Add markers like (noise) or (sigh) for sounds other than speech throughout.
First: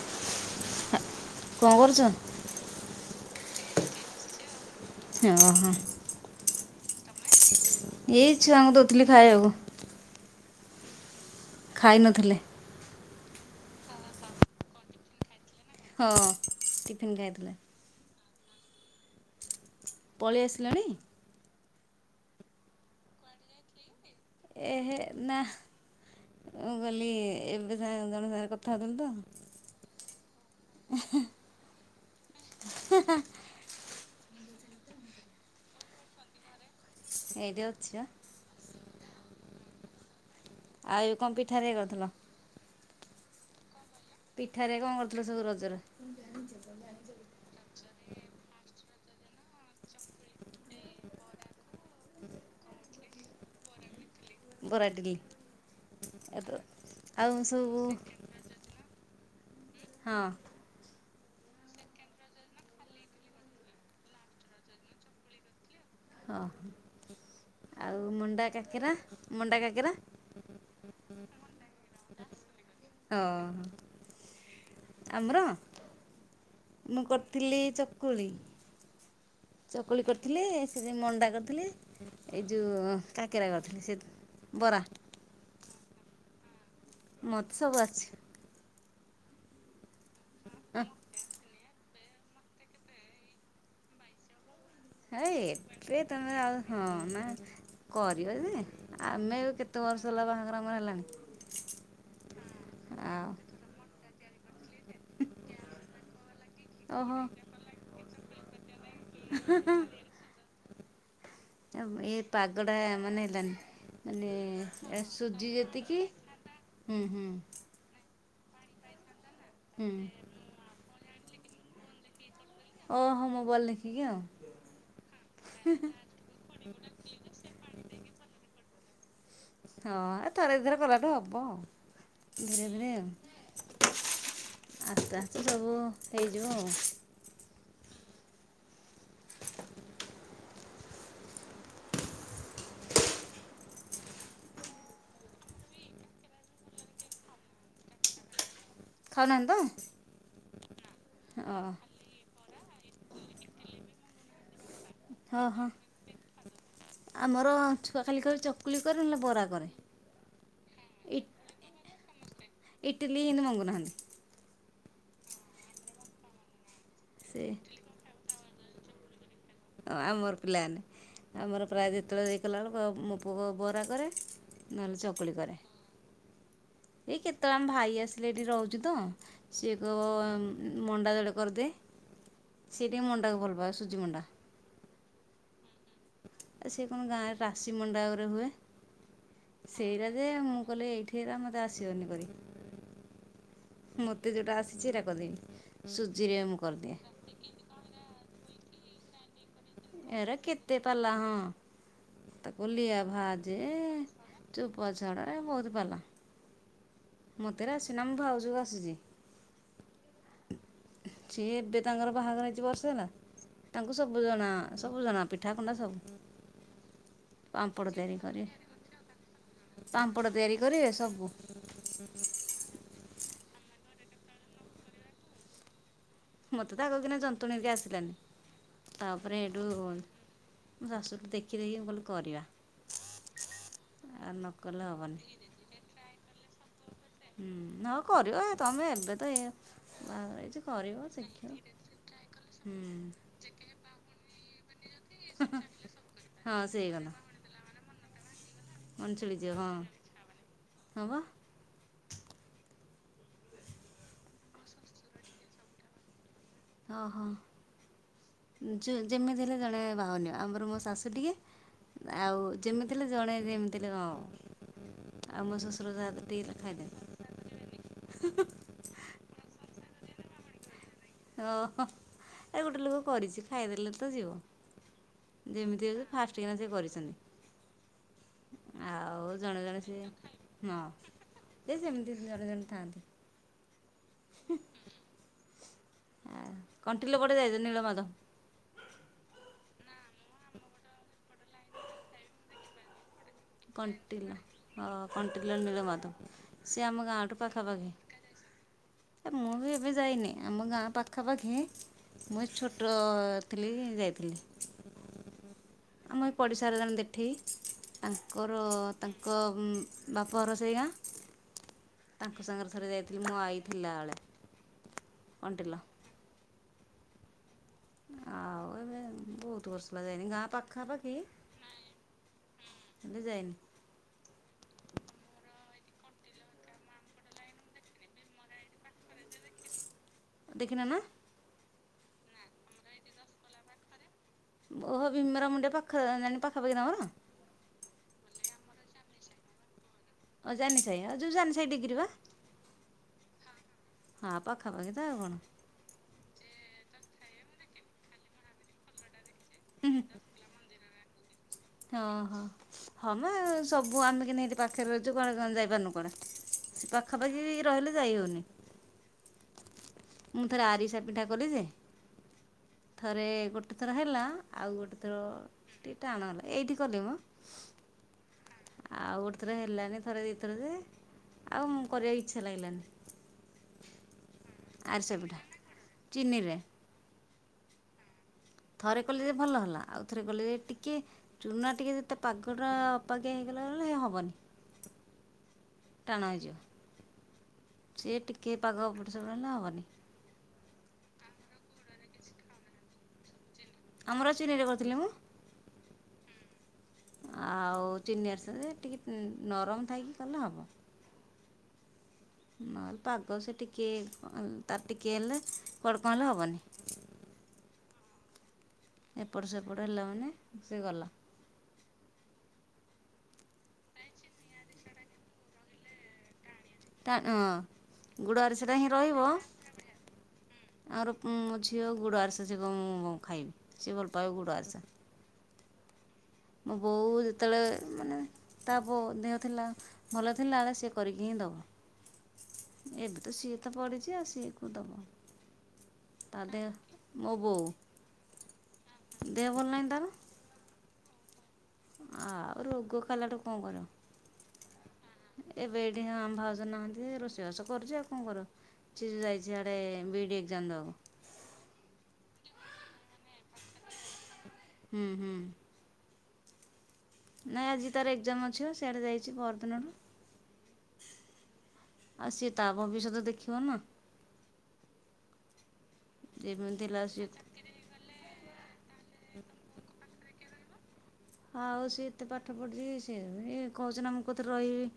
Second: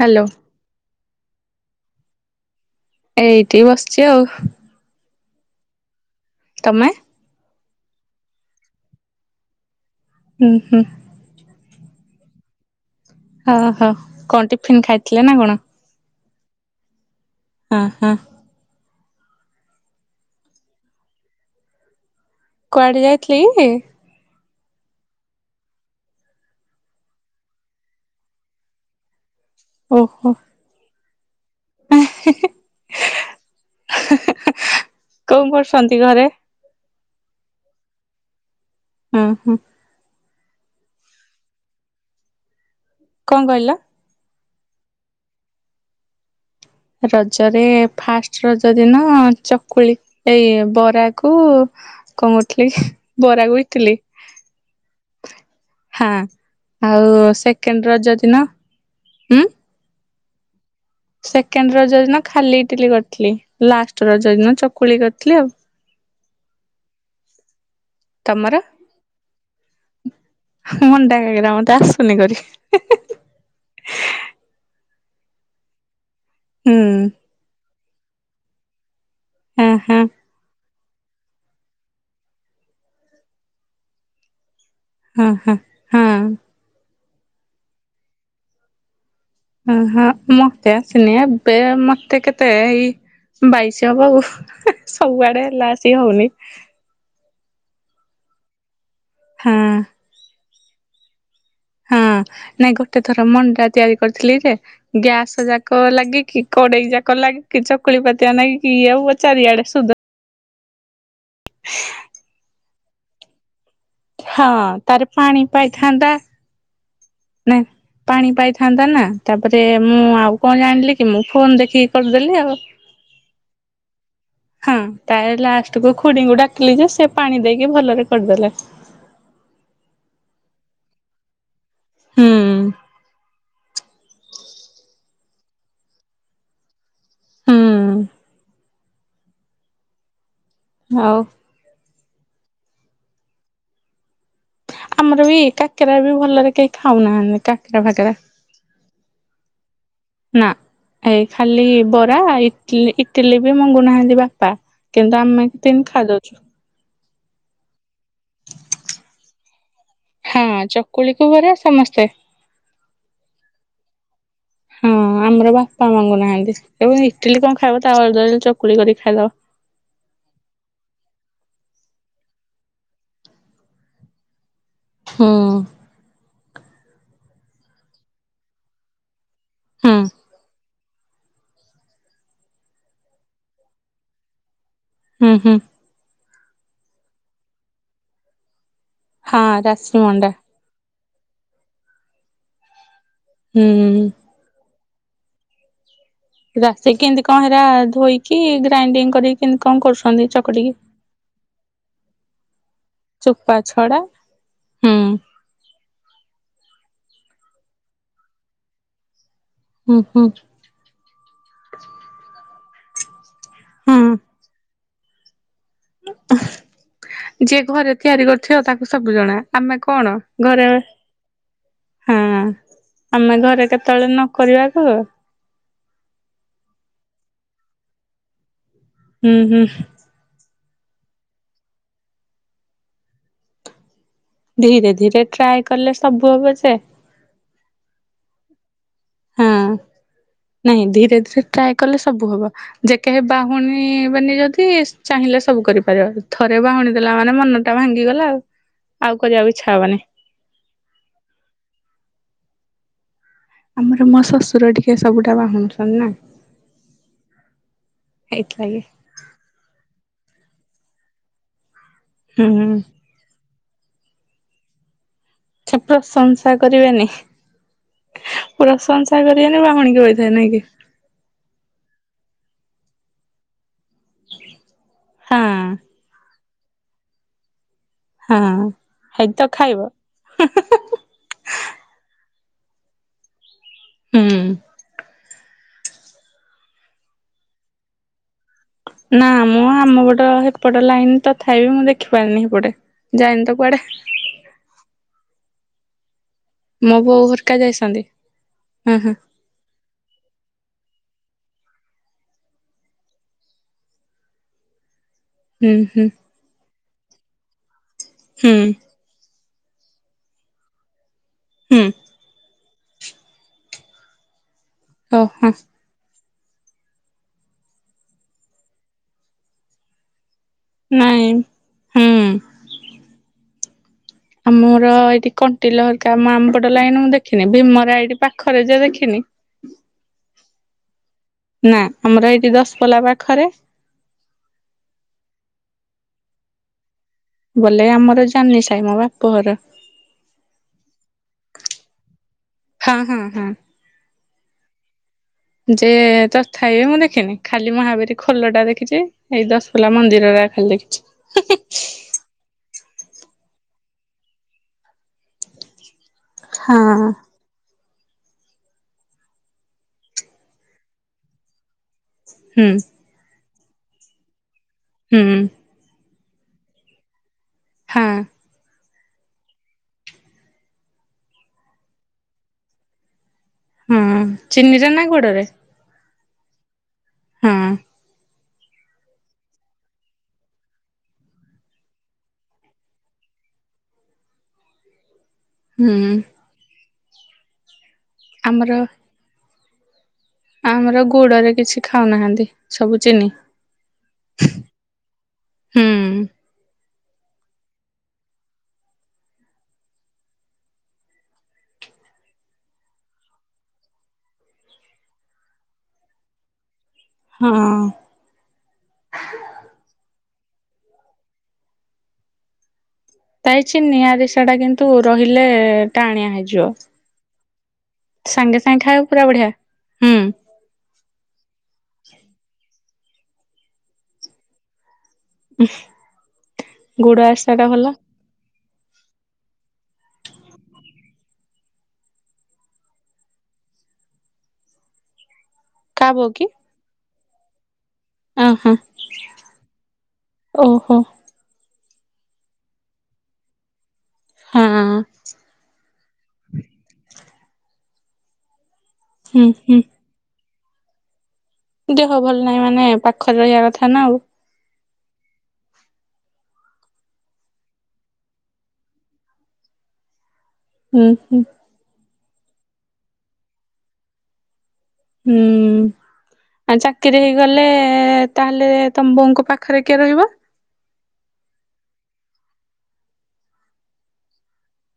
Hello. ହାଁ -କଣ କରୁଚ? ଏଇଠି ବସିଚି ଆଉ। ହଁ- ହଁ ତମେ? ଏଇ ଛୁଆଙ୍କୁ ଦଉଥିଲି ଖାଇବାକୁ। ହୁଁ -ହୁଁ। ଖାଇ ନଥିଲେ। ଓ ହ କଣ ଟିଫିନ୍ ଖାଇଥିଲେ ନା କଣ? ହଁ ଟିଫିନ୍ ଖାଇଥିଲା। ଓ -ହଁ। ପଳେଇ ଆସିଲାଣି? କୁଆଡେ ଯାଇଥିଲେ କି? ଏ ହେ- ନା। ଏଁ- କଲି ଏବେ ସାଙ୍ଗ ଜଣେ ସାଙ୍ଗରେ କଥା ହଉଥିଲି ତ। ଓହୋ। (inaudible) (inaudible) କଣ୍ କରୁଚନ୍ତି ଘରେ? ଏଇଠେ ଅଛି ବା। ହୁଁ -ହୁଁ। ଆଏ କଣ୍ ପିଠାରେ ଏ କରିଥିଲ? କଣ୍ କହିଲ? ପିଠାରେ କଣ୍ କରିଥିଲ ସବୁ ରଜରେ? ରଜରେ ଫାଷ୍ଟ୍ ରଜ ଦିନ ଚକୁଳି ଏଇ ବରା କୁ କଣ କରିଥିଲି କି ବରାକୁ ଇଟିଲି। ବରା, ଇଟିଲ୍ ହଁ ଏତ- ଆଉ ସେକେଣ୍ଡ ସବୁ- ରଜ ଦିନ ହଁ। ସେକେଣ୍ଡ୍ ରଜ ଦିନ ଖାଲି ଇଟିଲି କରିଥିଲି ଲାଷ୍ଟ ରଜ ଦିନ ଚକୁଳି କରିଥିଲି ଆଉ। ହଁ ଆଉ ମଣ୍ଡା ତମର କାକେରା- ମଣ୍ଡା କାକେରା? ମଣ୍ଡା କାକେରା ମତେ ଆସୁନି କରି। ଓ-ହ ଆମର ହୁଁ। ମୁଁ କରି ଥିଲି ଚକୁଳି। ହଁ ହଁ ଚକୁଳି କରି ଥିଲି ସେ ଯଉ ମଣ୍ଡା କରିଥିଲି ଏଇ ଯଉ କାକେରା କରିଥିଲି ସେ ବରା ହଁ -ହଁ -ହଁ। ମତେ ସବୁ ଆସିଚି। ଉଁ -ହଁ ମତେ ଆସିନି ଏବେ- ମତେ କେତ୍ ମତେ ଏଇ ବାଇଶି ହବ ଆଉ ହେ ସବୁଆଡେ ହେଲା ବସି କି ଏବେ ହଉନି। ତମେ ଆଉ ହଁ- ନା କରିବା ଯେ ଆମେ ହଁ କେତେ ବର୍ଷ ହେଲା ବାହାଘର ଆମର ହେଲାଣି ହଁ- ନାଇଁ ଗୋଟେ ଥର ଆଉ ମଣ୍ଡା ତିଆରି କରିଥିଲି ଯେ ଗ୍ୟାସ ଯାକ ଲାଗିକି କଡେଇ ଯାକ ଓହୋ ଲାଗି। କି ଚକଳି ପାତତି ନାଇକି ବ ଚାରିଆଡେ ସୁଧ ଆ ଏଇ ପାଗଡା ମାନେ ହେଲାନି ମାନେ ହଁ ତାର ଏ ପାଣି ସୁଜି ଯେତିକି ପାଇଥାନ୍ତା ହୁଁ ହୁଁ ପାଣି ପାଇଥାନ୍ତା ନା ତାପରେ ହୁଁ ମୁଁ ଆଉ କଣ ଜାଣିଲି କି ମୁଁ ଫୋନ ଦେଖିକି କରିଦେଲି ଆଉ, ଓହୋ ମୋବାଇଲ ଦେଖିକି ଆଉ, ହଁ ତା ଲାଷ୍ଟକୁ ଖୁଡିଙ୍କୁ ଡାକିଲି ଯେ ସେ ପାଣି ଦେଇକି ଭଲରେ କରିଦେଲେ। ହଁ ଥରେ ଦି ଥର କଲାଠୁ ହବ ଆଉ, ହୁଁ ଧୀରେ ଧୀରେ ଆଉ ଆରଟା ଏ ସବୁ ହେଇଯିବ ଆଉ, ହୁଁ। ହଉ। ଆମର ବି କାକେରା ବି ଭଲରେ କେହି ଖାଉନାହାନ୍ତି କାକେରା ଫାକେରା ଖାଉନାହାନ୍ତି ତ ନା ଏଇ ଅ ଖାଲି ବ ପୁରା ଇଟିଲ ଇଟିଲି ବି ମଙ୍ଗୁନାହାନ୍ତି ବାପା କିନ୍ତୁ ଆମେ ହଁ ହଁ ତିନ ଖାଇଦଉଛୁ ଆମର ଖାଲି କହିବେ ଚକୁଲି କର ନହେଲେ ବରା କରେ ହଁ ଇ ଚକୁଳିକୁ ବରା ସମସ୍ତେ ଇଟିଲି ଏମିତି ମଙ୍ଗୁନାହାନ୍ତି, ହଁ ଆମର ବାପା ମଙ୍ଗୁ ନାହାନ୍ତି ଏବଂ ଇଟିଲି ସେ କଣ ଖାଇବ ତା ବଦଳରେ ଚକୁଳି କରିକି ଖାଇଦବ। ଆମର ପିଲାମାନେ ଆମର ପ୍ରାୟ ଯେତେବେଳେ ଦେଇଗଲାବେଳକୁ ମୋ ପୁଅ ବରା କରେ, ନହେଲେ ହୁଁ ଚକୁଳି କରେ। ଏଇ କେତେବେଳେ ଆମେ ଭାଇ ଆସିଲେ ଏଠି ରହୁଛୁ ତ ସିଏ ହୁଁ କହି ମଣ୍ଡା ଯୋଡେ କରିଦିଏ ସେଟିକେ ମଣ୍ଡାକୁ ଭଲ ପାଏ ସୁଜି ମଣ୍ଡା। ହୁଁ ହୁଁ। ଆ ସେ କଣ ଗାଁରେ ରାଶୀ ମଣ୍ଡା ଗୁରେ ହୁଏ ହଁ ରାଶି ସେଇଟା ଯେ ମଣ୍ଡା ମୁଁ କହିଲି ଏଇଠି ହେରା ମୋତେ ଆସିବନି କରି। ହୁଁ ହୁଁଁ। ମତେ ଯେଉଟା ଆସିଛି ସେଇଟା କରିମି। ସୁଜିରେ ମୁଁ ରାଶି କରିଦିଏ କେମିତି କଣ ହେରା ଧୋଇକି ଗ୍ରାଇଣ୍ଡିଙ୍ଗ କରିକି କେମିତି କଣ କରୁଛନ୍ତି ଏରା ଚକଟିକି କେତେ ପାଲା ହଁ ତାକୁ ଲିଆ ଚୋପା ଭାଜେ ଛଡା ହୁଁ ଚୁପାଛଡା ବହୁତ ପାଲା ମତେ ଏରା ଆସିନା ମୁଁ ଭାଉଜକୁ ଆସିଛି। ହୁଁ ହୁଁ। ସିଏ ଏବେ ତାଙ୍କର ବାହାଘରହେଇଛି ନା ବର୍ଷେ ହେଲା ହଁ ତାଙ୍କୁ ସବୁ ଜଣା ସବୁ ଜଣା, ପିଠା କୁଣ୍ଡା ସବୁ ଯିଏ ଘରେ ପାମ୍ପଡ ତିଆରି କରିବି, କରିଥିବ ତାକୁ ସବୁ ଜଣା ଆମେ କଣ ପାମ୍ପଡ ତିଆରି ଘରେ କରେ ସବୁ, ହଁ। ଆମେ ଘରେ କେତେବେଳେ ନକରିବାକୁ ମତେ ତ ଆଗ କିନା ଯନ୍ତୁଣୀ ଦେଇ ଆସିଲାନି ହୁଁ ତାପରେ ହୁଁ ଏଇଠୁ ଶାଶୁଠୁ ଦେଖି ଦେଖି କହିଲି କରିବା। ଆଉ ନକଲେ ଧୀରେ ହେବନି ଧୀରେ ଟ୍ରାଏ କଲେ ସବୁ ହବ ଯେ, ହୁଁ ଅ କରିବ ତମେ ଏବେ ତ ଏ ହଁ ବାହାଘର ହେଇଛି। ନାଇଁ କରିବ ଧୀରେ ଧୀରେ ଶିଖିବ ଟ୍ରାଏ କଲେ ସବୁ ହବ ହୁଁ ଯେକେ କେହି ବହୁନିବେ ଯଦି, ଚାହିଁଲେ ସବୁ କରିପାରିବ। ହଁ ଥରେ ସେଇ ବାହୁନି ଦେଲା ମାନେ ମନ ଟା ଭାଙ୍ଗିଗଲା ଆଉ। ଆଉ ଅଞ୍ଚଳି କରିବାକୁ ଇଚ୍ଛା ଯିବ ହବନି ହଁ ହଁ ପା। ଆମର ମୋ ଶ୍ୱଶୁର ଟିକେ ସବୁଟା ବାହୁନୁଛନ୍ତି ନା, ହଁ ହଁ ଏଇଥିଲାଗି ଯେ ଯେମିତି ହେଲେ ଜଣେ ବାହୁନିବେ। ଆମର ମୋ ଶାଶୁଟିିକେ ଆଉ ହୁଁ ଯେମିତି ହେଲେ ଜଣେ ଯେମିତି ହେଲେ କଣ। ଆଉ ମୋ ସେ ଶ୍ୱଶୁର ସାତ ପ୍ରଶଂସା ଟିକେ ଖାଇଦେବେ। କରିବେନି ପ୍ରଶଂସା କରିବେନି ବାହୁଣିକି ବଇଥେବେ ନାଇଁ କି। ଓହୋ ଏ ଗୋଟେ ଲୋକ କରିଛି ଖାଇଦେଲେ ତ ଯିବ ହଁ ଯେମିତି ହେଉ ଫାଷ୍ଟ କିନା ସେ ହଁ କରିଛନ୍ତି ଆଉ ହେଇଟି ତ ଜଣେ ଖାଇବ ଜଣେ ସେ ହଁ ଯେ ସେମିତି ଜଣେ ଜଣେ ଥାଆନ୍ତି। ହୁଁ। ଆ କଣ୍ଟିଲ ପଟେ ଯାଇଛ ନୀଳମାଧବ? ନା ମୁଁ ଆମ ପଟ ହେପଟ ଲାଇନ ତଥାପି ମୁଁ ଦେଖିପାରିନି ସେପଟେ ଯାଇନି ତ କୁଆଡେ କଣ୍ଟିଲ ହଁ କଣ୍ଟିଲ ନୀଳମାଧବ ସିଏ ମୋ ଆମ ବୋଉ ଗାଁଠୁ ହରିକା ଯାଇଛନ୍ତି ହଁ ହଁ ପାଖାପାଖି। ମୁଁ ବି ଏବେ ଯାଇନି ଆମ ଗାଁ ପାଖାପାଖି ମୁଁ ଛୋଟ ଥିଲି ଯାଇଥିଲି। ହୁଁ ହୁଁ। ମୁ ଏଇ ପଡ଼ିସା ଘର ଜଣେ ଜେଠି ହୁଁ। ତାଙ୍କର ତାଙ୍କ ବାପ ଉ ଘର ସେଇ ଗାଁ। ହୁଁ। ତାଙ୍କ ସାଙ୍ଗରେ ଥରେ ଯାଇଥିଲି ମୋ ଆଇ ଥିଲା ବେଳେ। ଓହୋ। ଆ ଏବେ ବହୁତ ବର୍ଷହେଲା ଯାଇନି ଗାଁ ପାଖାପାଖି? ନାଇଁ ହୁଁ। ହୁଁ ହେଲେ ଯାଇନି। ଆମର ଏଇଠି କଣ୍ଟିଲ ହେରିକା ମୁ ଆମ ପଟ ଲାଇନ ମୁଁ ଦେଖିନି। ଭୀମରା ଏଇଠି ପାଖରେ ଯେ ଦେଖିନି। ଦେଖିନ ନା? ନା ଆମର ଏଇଠି ଦଶପଲା ପାଖରେ ଓହୋ ଭୀମର ମୁଣ୍ଡ ପାଖ ପାଖାପାଖି ତମର? ବଲେ ଆମର ଜାନି ସାଇ ମୋ ବାପଘର। ଓ ଜାନି ସାହି ଆ ଯୋଉ ଯାନି ସାହି ଡିଗ୍ରୀ ବା। ହଁ ହଁ ହଁ ହଁ ପାଖାପାଖି ତ ଆଉ କଣ। ଯେ ତଥାପି ମୁଁ ଦେଖିନି ଖାଲି ମହାବୀର ଖୋଲଟା ଦେଖିଛି ଏଇ ଦଶପଲା ମନ୍ଦିରରା ଖାଲି ଦେଖିଛି। ହଁ ହୋ ହଁ ମ ସବୁ ଆମେ କିନ୍ତି ହେଠି ପାଖରେ ରହିଛୁ କଣ କ ଯାଇପାରୁନୁ କୁଆଡେ। ସେ ହଁ। ପାଖାପାଖି ରହିଲେ ଯାଇ ହୋଉନି। ମୁଁ ଥରେ ଆରିସା ପିଠା କଲି ଯେ ହୁଁ। ଥରେ ଗୋଟେ ଥର ହେଲା ଆଉ ଗୋଟେ ଥର ହୁଁ ଟିକେ ଟାଣ ହେଲା ଏଇଠି କଲି ମୁଁ। ହଁ। ଆଉ ଗୋଟେ ଥର ହେଲାନି ଥରେ ଦିଇଥର ଯେ ଆଉ ମୁଁ କରିବାକୁ ଇଚ୍ଛା ଲାଗିଲାନି। ହୁଁ ଚିନିରେ ନା ଆରିସା ପିଠା ଗୁଡରେ? ଚିନିରେ। ହଁ। ଥରେ କଲିଯେ ଭଲ ହେଲା ଆଉଥରେ କଲିଯେ ଟିକେ ଚୁନା ଟିକେ ଯେତେ ପାଗଟା ଅପାଗେ ହେଇଗଲା ବଲେ ହ ହବନି। ହୁଁ ଟାଣ ହେଇଯିବ। ସିଏ ଟିକେ ଆମର ପାଗ ଏପଟ ସେପଟ ହେଲେ ଆଉ ହବନି। ଆମର ଗୁଡରେ କିଛି ଖାଉନାହାନ୍ତି ସବୁ ଚିନି। ଆମର ଚିନିରେ କରିଥିଲି ମୁଁ। ହୁଁ ଆଉ ଚିନି ଆରିସା ଯେ ଟିକେ ନରମ ଥାଇକି କଲେ ହବ। ନହେଲେ ପାଗ ସେ ଟିକେ ତାର ଟିକେ ହେଲେ କୁଆଡେ କଣ ହେଲେ ହବନି। ହଁ। ଏପଟ ସେପଟ ହେଲା ମାନେ ସେ ଗଲା। ତାଇଛି ନିଆଁଦିଶା ଟା କିନ୍ତୁ ରହିଲେ ଟାଣିଆ ହେଇଯିବ। ଟା ହଁ ଗୁଡ଼ ସାଙ୍ଗେ ଆରିସା ଟା ସାଙ୍ଗେ ହିଁ ଖାଇବ ରହିବ। ପୁରା ବଢିଆ। ହୁଁ ଆମର ମୋ ଝିଅ ଗୁଡ଼ ଆରସା ସିଏ କ ମୁଁ ଖାଇବି, ସିଏ ଭଲପାଇବ ଗୁଡ଼ ଆରିସା। ହ ମୋ ବୋଉ ଯେତେବେଳେ ମାନେ ତା ବୋଉ ଦେହ ଥିଲା ଭଲ ଥିଲାବେଳେ ସିଏ କରିକି ହିଁ ଦେବ। ଏବେ ତ ସିଏ ତ ପଡ଼ିଛି ଆଉ ସିଏ କୋଉ ଦବ। କା ବୋଉ ତା କି ଦେ, ମୋ ବୋଉ ଅହଁ ଦେହ ଭଲ ନାଇଁ ତାର। ଓହୋ। ଆଉ ରୋଗ ଖାଇଲାଠୁ କଣ କରିବ। ହଁ। ଏବେ ଏଇଠି ହଁ ଭାଉଜ ନାହାନ୍ତି, ରୋଷେଇ ବାସ କରୁଛି ଆଉ କଣ କରିବ। ସେ ଯୋଉ ଯାଇଛି ହୁଁ ହୁଁ। ସିଆଡେ ବି ଇ ଡ଼ି ଏକ୍ସାମ ଦବାକୁ। ଦେହ ଭଲ ନାହିଁ ମାନେ ପାଖରେ ରହିବା କଥା ନା ଆଉ। ହୁଁ ହୁଁ। ନାଇଁ ଆଜି ତାର ଏକ୍ଜାମ୍ ଅଛିିବା ସେଇଆଡ଼େ ଯାଇଛି ପରଦିନରୁ। ହୁଁ ହୁଁ। ଆଉ ସିଏ ତା ଭବିଷ୍ୟତ ଦେଖିବ ନା। ହୁଁ ଆଉ ଯେମିତି ହେଲା ଚାକିରି ସିଏ ହେଇଗଲେ ତା ହେଲେ ତମ ବୋଉଙ୍କ ପାଖରେ କିଏ ରହିବ? ହଁ ଆଉ ସିଏ ଏତେ ପାଠ ପଢ଼ିଛି, ସିଏ ବି କହୁଛି ନା ମୁଁ କୋଉ ଥିରେ ରହିବି।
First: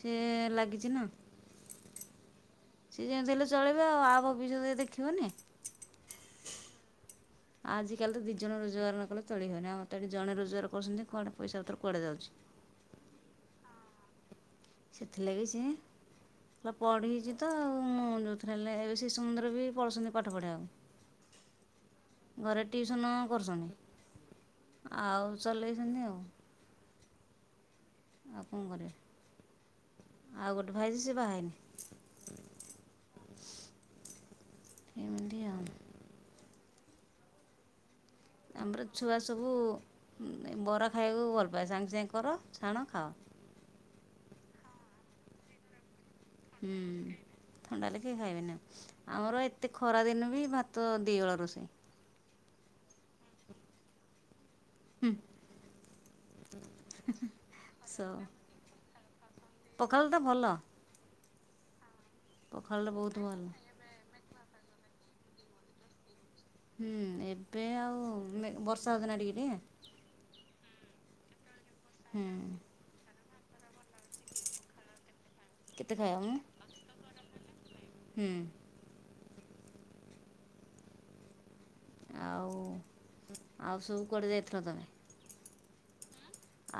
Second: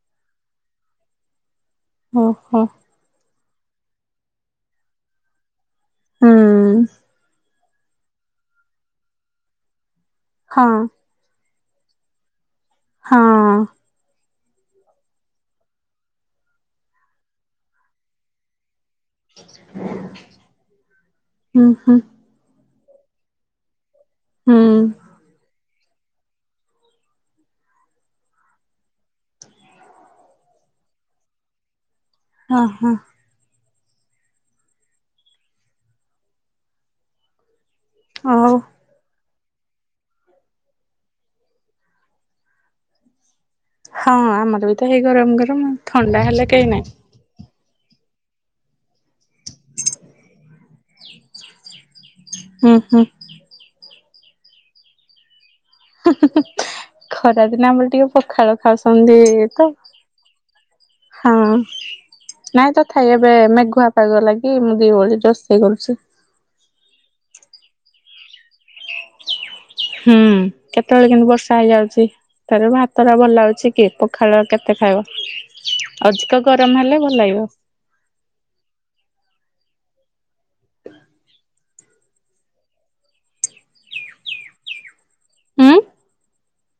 ସେ ଲାଗିଛି ନା। ଓ ହୋ। ସିଏ ଯେମିତି ହେଲେ ଚଳିବ ଆଉ, ଆ ଭବିଷ୍ୟତ ଇଏ ଦେଖିବନି। ହୁଁ। ଆଜିକାଲି ତ ଦୁଇ ଜଣ ରୋଜଗାର ନ କଲେ ଚଳି ହଏନି ଆମର ତ ଏଠି ଜଣ ହଁ ରୋଜଗାର କରୁଛନ୍ତି କୁଆଡେ ପଇସା ପତ୍ର କୁଆଡ଼େ ଯାଉଛି। ହଁ। ସେଥିଲାଗି ସିଏ, ହେଲା ପଢୀଛି ତ ଆ ମୁଁ ଯୋଉ ଥରେ ହେଲେ ଏବେ ଶିଶୁମନ୍ଦିର ବି ପଳଉଛନ୍ତି ପାଠ ହୁଁ ହୁଁ ପଢେଇବାକୁ। ଘରେ ଟିଉସନ୍ କରୁଛନ୍ତି, ହୁଁ। ଆଉ ଚଲେଇଛନ୍ତି ଆଉ। ଆଉ କଣ କରିବା, ଆଉ ଗୋଟେ ଭାଇ ଯେ ସେ ବାହା ହେଇନି। ହଁ ହଁ। ଏମିତି ଆଉ। ହଉ ଆମର ଛୁଆ ସବୁ ବରା ଖାଇବାକୁ ଭଲ ପାଏ, ସାଙ୍ଗେ ସାଙ୍ଗେ କର ଛାଣ ଖାଅ। ହଁ ଆମର ବି ତ ହେଇ ଗରମ ଗରମ ଆଉ ଥଣ୍ଡା ହେଲେ କେହି ହୁଁ ନାହିଁ। ଥଣ୍ଡା ହେଲେ କେହିଁ ଖାଇବେନି, ଆମର ଏତେ ଖରା ଦିନ ବି ଭା ତ ଦି ଓଳା ରୋଷେଇ। ହୁଁ ହୁଁ। ହୁଁ। ଖରା ଦିନେ ଆମର ଟିକେ ସ ପଖାଳ ଖାଉଛନ୍ତି ତ। ପଖାଳ ତ ଭଲ ହଁ ନାଇଁ ତ ପଖାଳଟା ଖାଇବା ବହୁତ ଏବେ ଭଲ। ମେଘୁଆ ପାଗ ଲାଗି ମୁଁ ଦି ଓଳି ରୋଷେଇ କରୁଛି। ହୁଁ ଏବେ ଆଉ ବର୍ଷା ହଉଚି ନା ଟିକେ ଟିକେ ହୁଁ କେତେବେଳେ କେମିତି ବର୍ଷା ହେଇଯାଉଛି। ଟିକେ ହୁଁ। ତାର ଭାତ ଟା ଭଲ ଅଛି କି ପଖାଳ କେତେ ଖାଇବ? କେତେ ଖାଇବ ମ ଅଧିକ ଗରମ ହେଲେ ଭଲ ଲାଗିବ। ହୁଁ। ଆଉ ଆଉ ସବୁ କୁଆଡେ ଯାଇଥିଲ ତମେ? ହୁଁ?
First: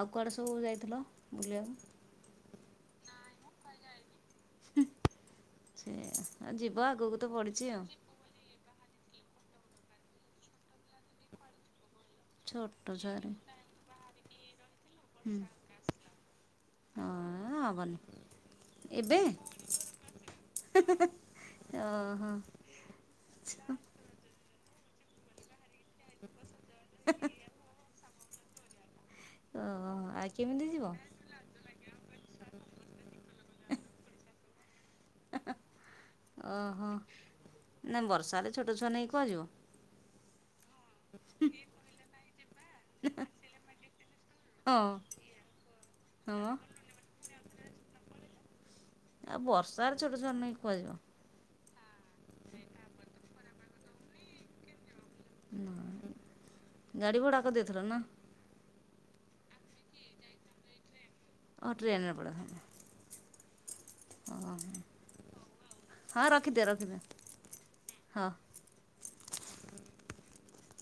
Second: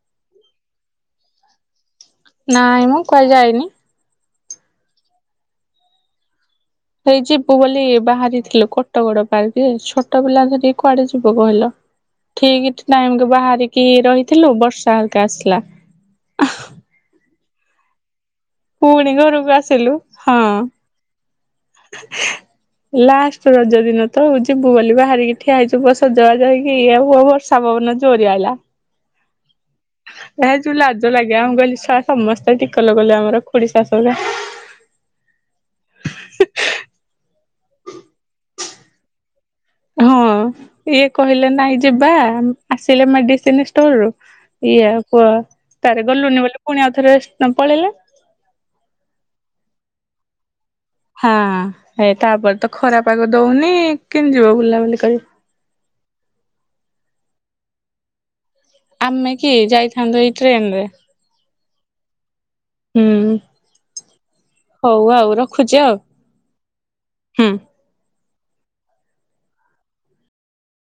ଆଉ କୁଆଡେ ସବୁ ଯାଇଥିଲ? ବୁଲିବାକୁ। ନାଇଁ ମୁଁ କୁଆଯାଇନି। (inaudible) ଯିବ ଆଗକୁ ସେଇ ତ ଯିବୁ ପଡ଼ିଛି ବୋଲି ଆଉ ବାହାରିଥିଲୁ କୋଟଗଡ ପାର୍କ ଯେ, ଛୋଟ ପିଲା ଧରିକି କୁଆଡେ ଯିବୁ କହିଲ? ଠିକ ଛୋଟ ଟାଇମ ଛୁଆରେ ବାହାରିକି ରହିଥିଲୁ ବର୍ଷା ହଲକା ଆସିଲା। ହଁ ହବନି। ପୁଣି ଏବେ ଘରୁ ବା ଆସଲୁ ହଁ। ଓହୋ (unintelligible) ଲାଷ୍ଟ ରଜ ଦିନ ତଉ ଯିବୁ ବୋଲି ବାହାରିକି ଠିଆ ହେଇଯିବୁ ସଜବାଜେଇକି ଇଆ ବର୍ଷା ପବନ ଯୋରିଆଇଲା। ଓ ହ। ଏହା ଯୋଉ ଲାଜ ଲାଗେ ଆମ ଗହଲି ଛୁଆ ସମସ୍ତେ ଟିକ ଲଗଲେ ଆମର ଖୋଡି ଶାଷୁରା ଓହୋ ନାାଇ ବର୍ଷାରେ ଛୋଟ ଛୁଆ ନେଇ କୁହାଯିବ? ହଁ ଇଏ କହିଲେ ନାଇଁ ଯିବା, ଆସିଲେ ମେଡିସିନ ଷ୍ଟୋର ରୁ ହଁ ଇଏ ପୁଅ ତରେ ହଁ ମ ଗଲୁନି ବୋଇ ପୁଣି ଆଉ ଥରେ ପଳେଇଲେ ଆଉ ବର୍ଷାରେ ଛୋଟ ଛୋଟ ନେଇକି କୁଆଜିବ। ହଁ ଏ ତାପରେ ତ ଖରା ପାଗ ଦଉନି କିଣି ଯିବ ବୁଲାବୁଲି (unintelligible) ନା ଗାଡ଼ି ଭଡ଼ାକ ଦେଇଥିଲ ନା? ଆମେ କି ଯାଇଥାନ୍ତୁ ଏଇ ଟ୍ରେନ ରେ। ଓ ଟ୍ରେନରେ ହୁଁ (unintelligible) ହଁ ହଉ ଆଉ ରଖୁଛି ଆଉ ହଁ ରଖିଦ ରଖିଦି ହୁଁ। ହଁ।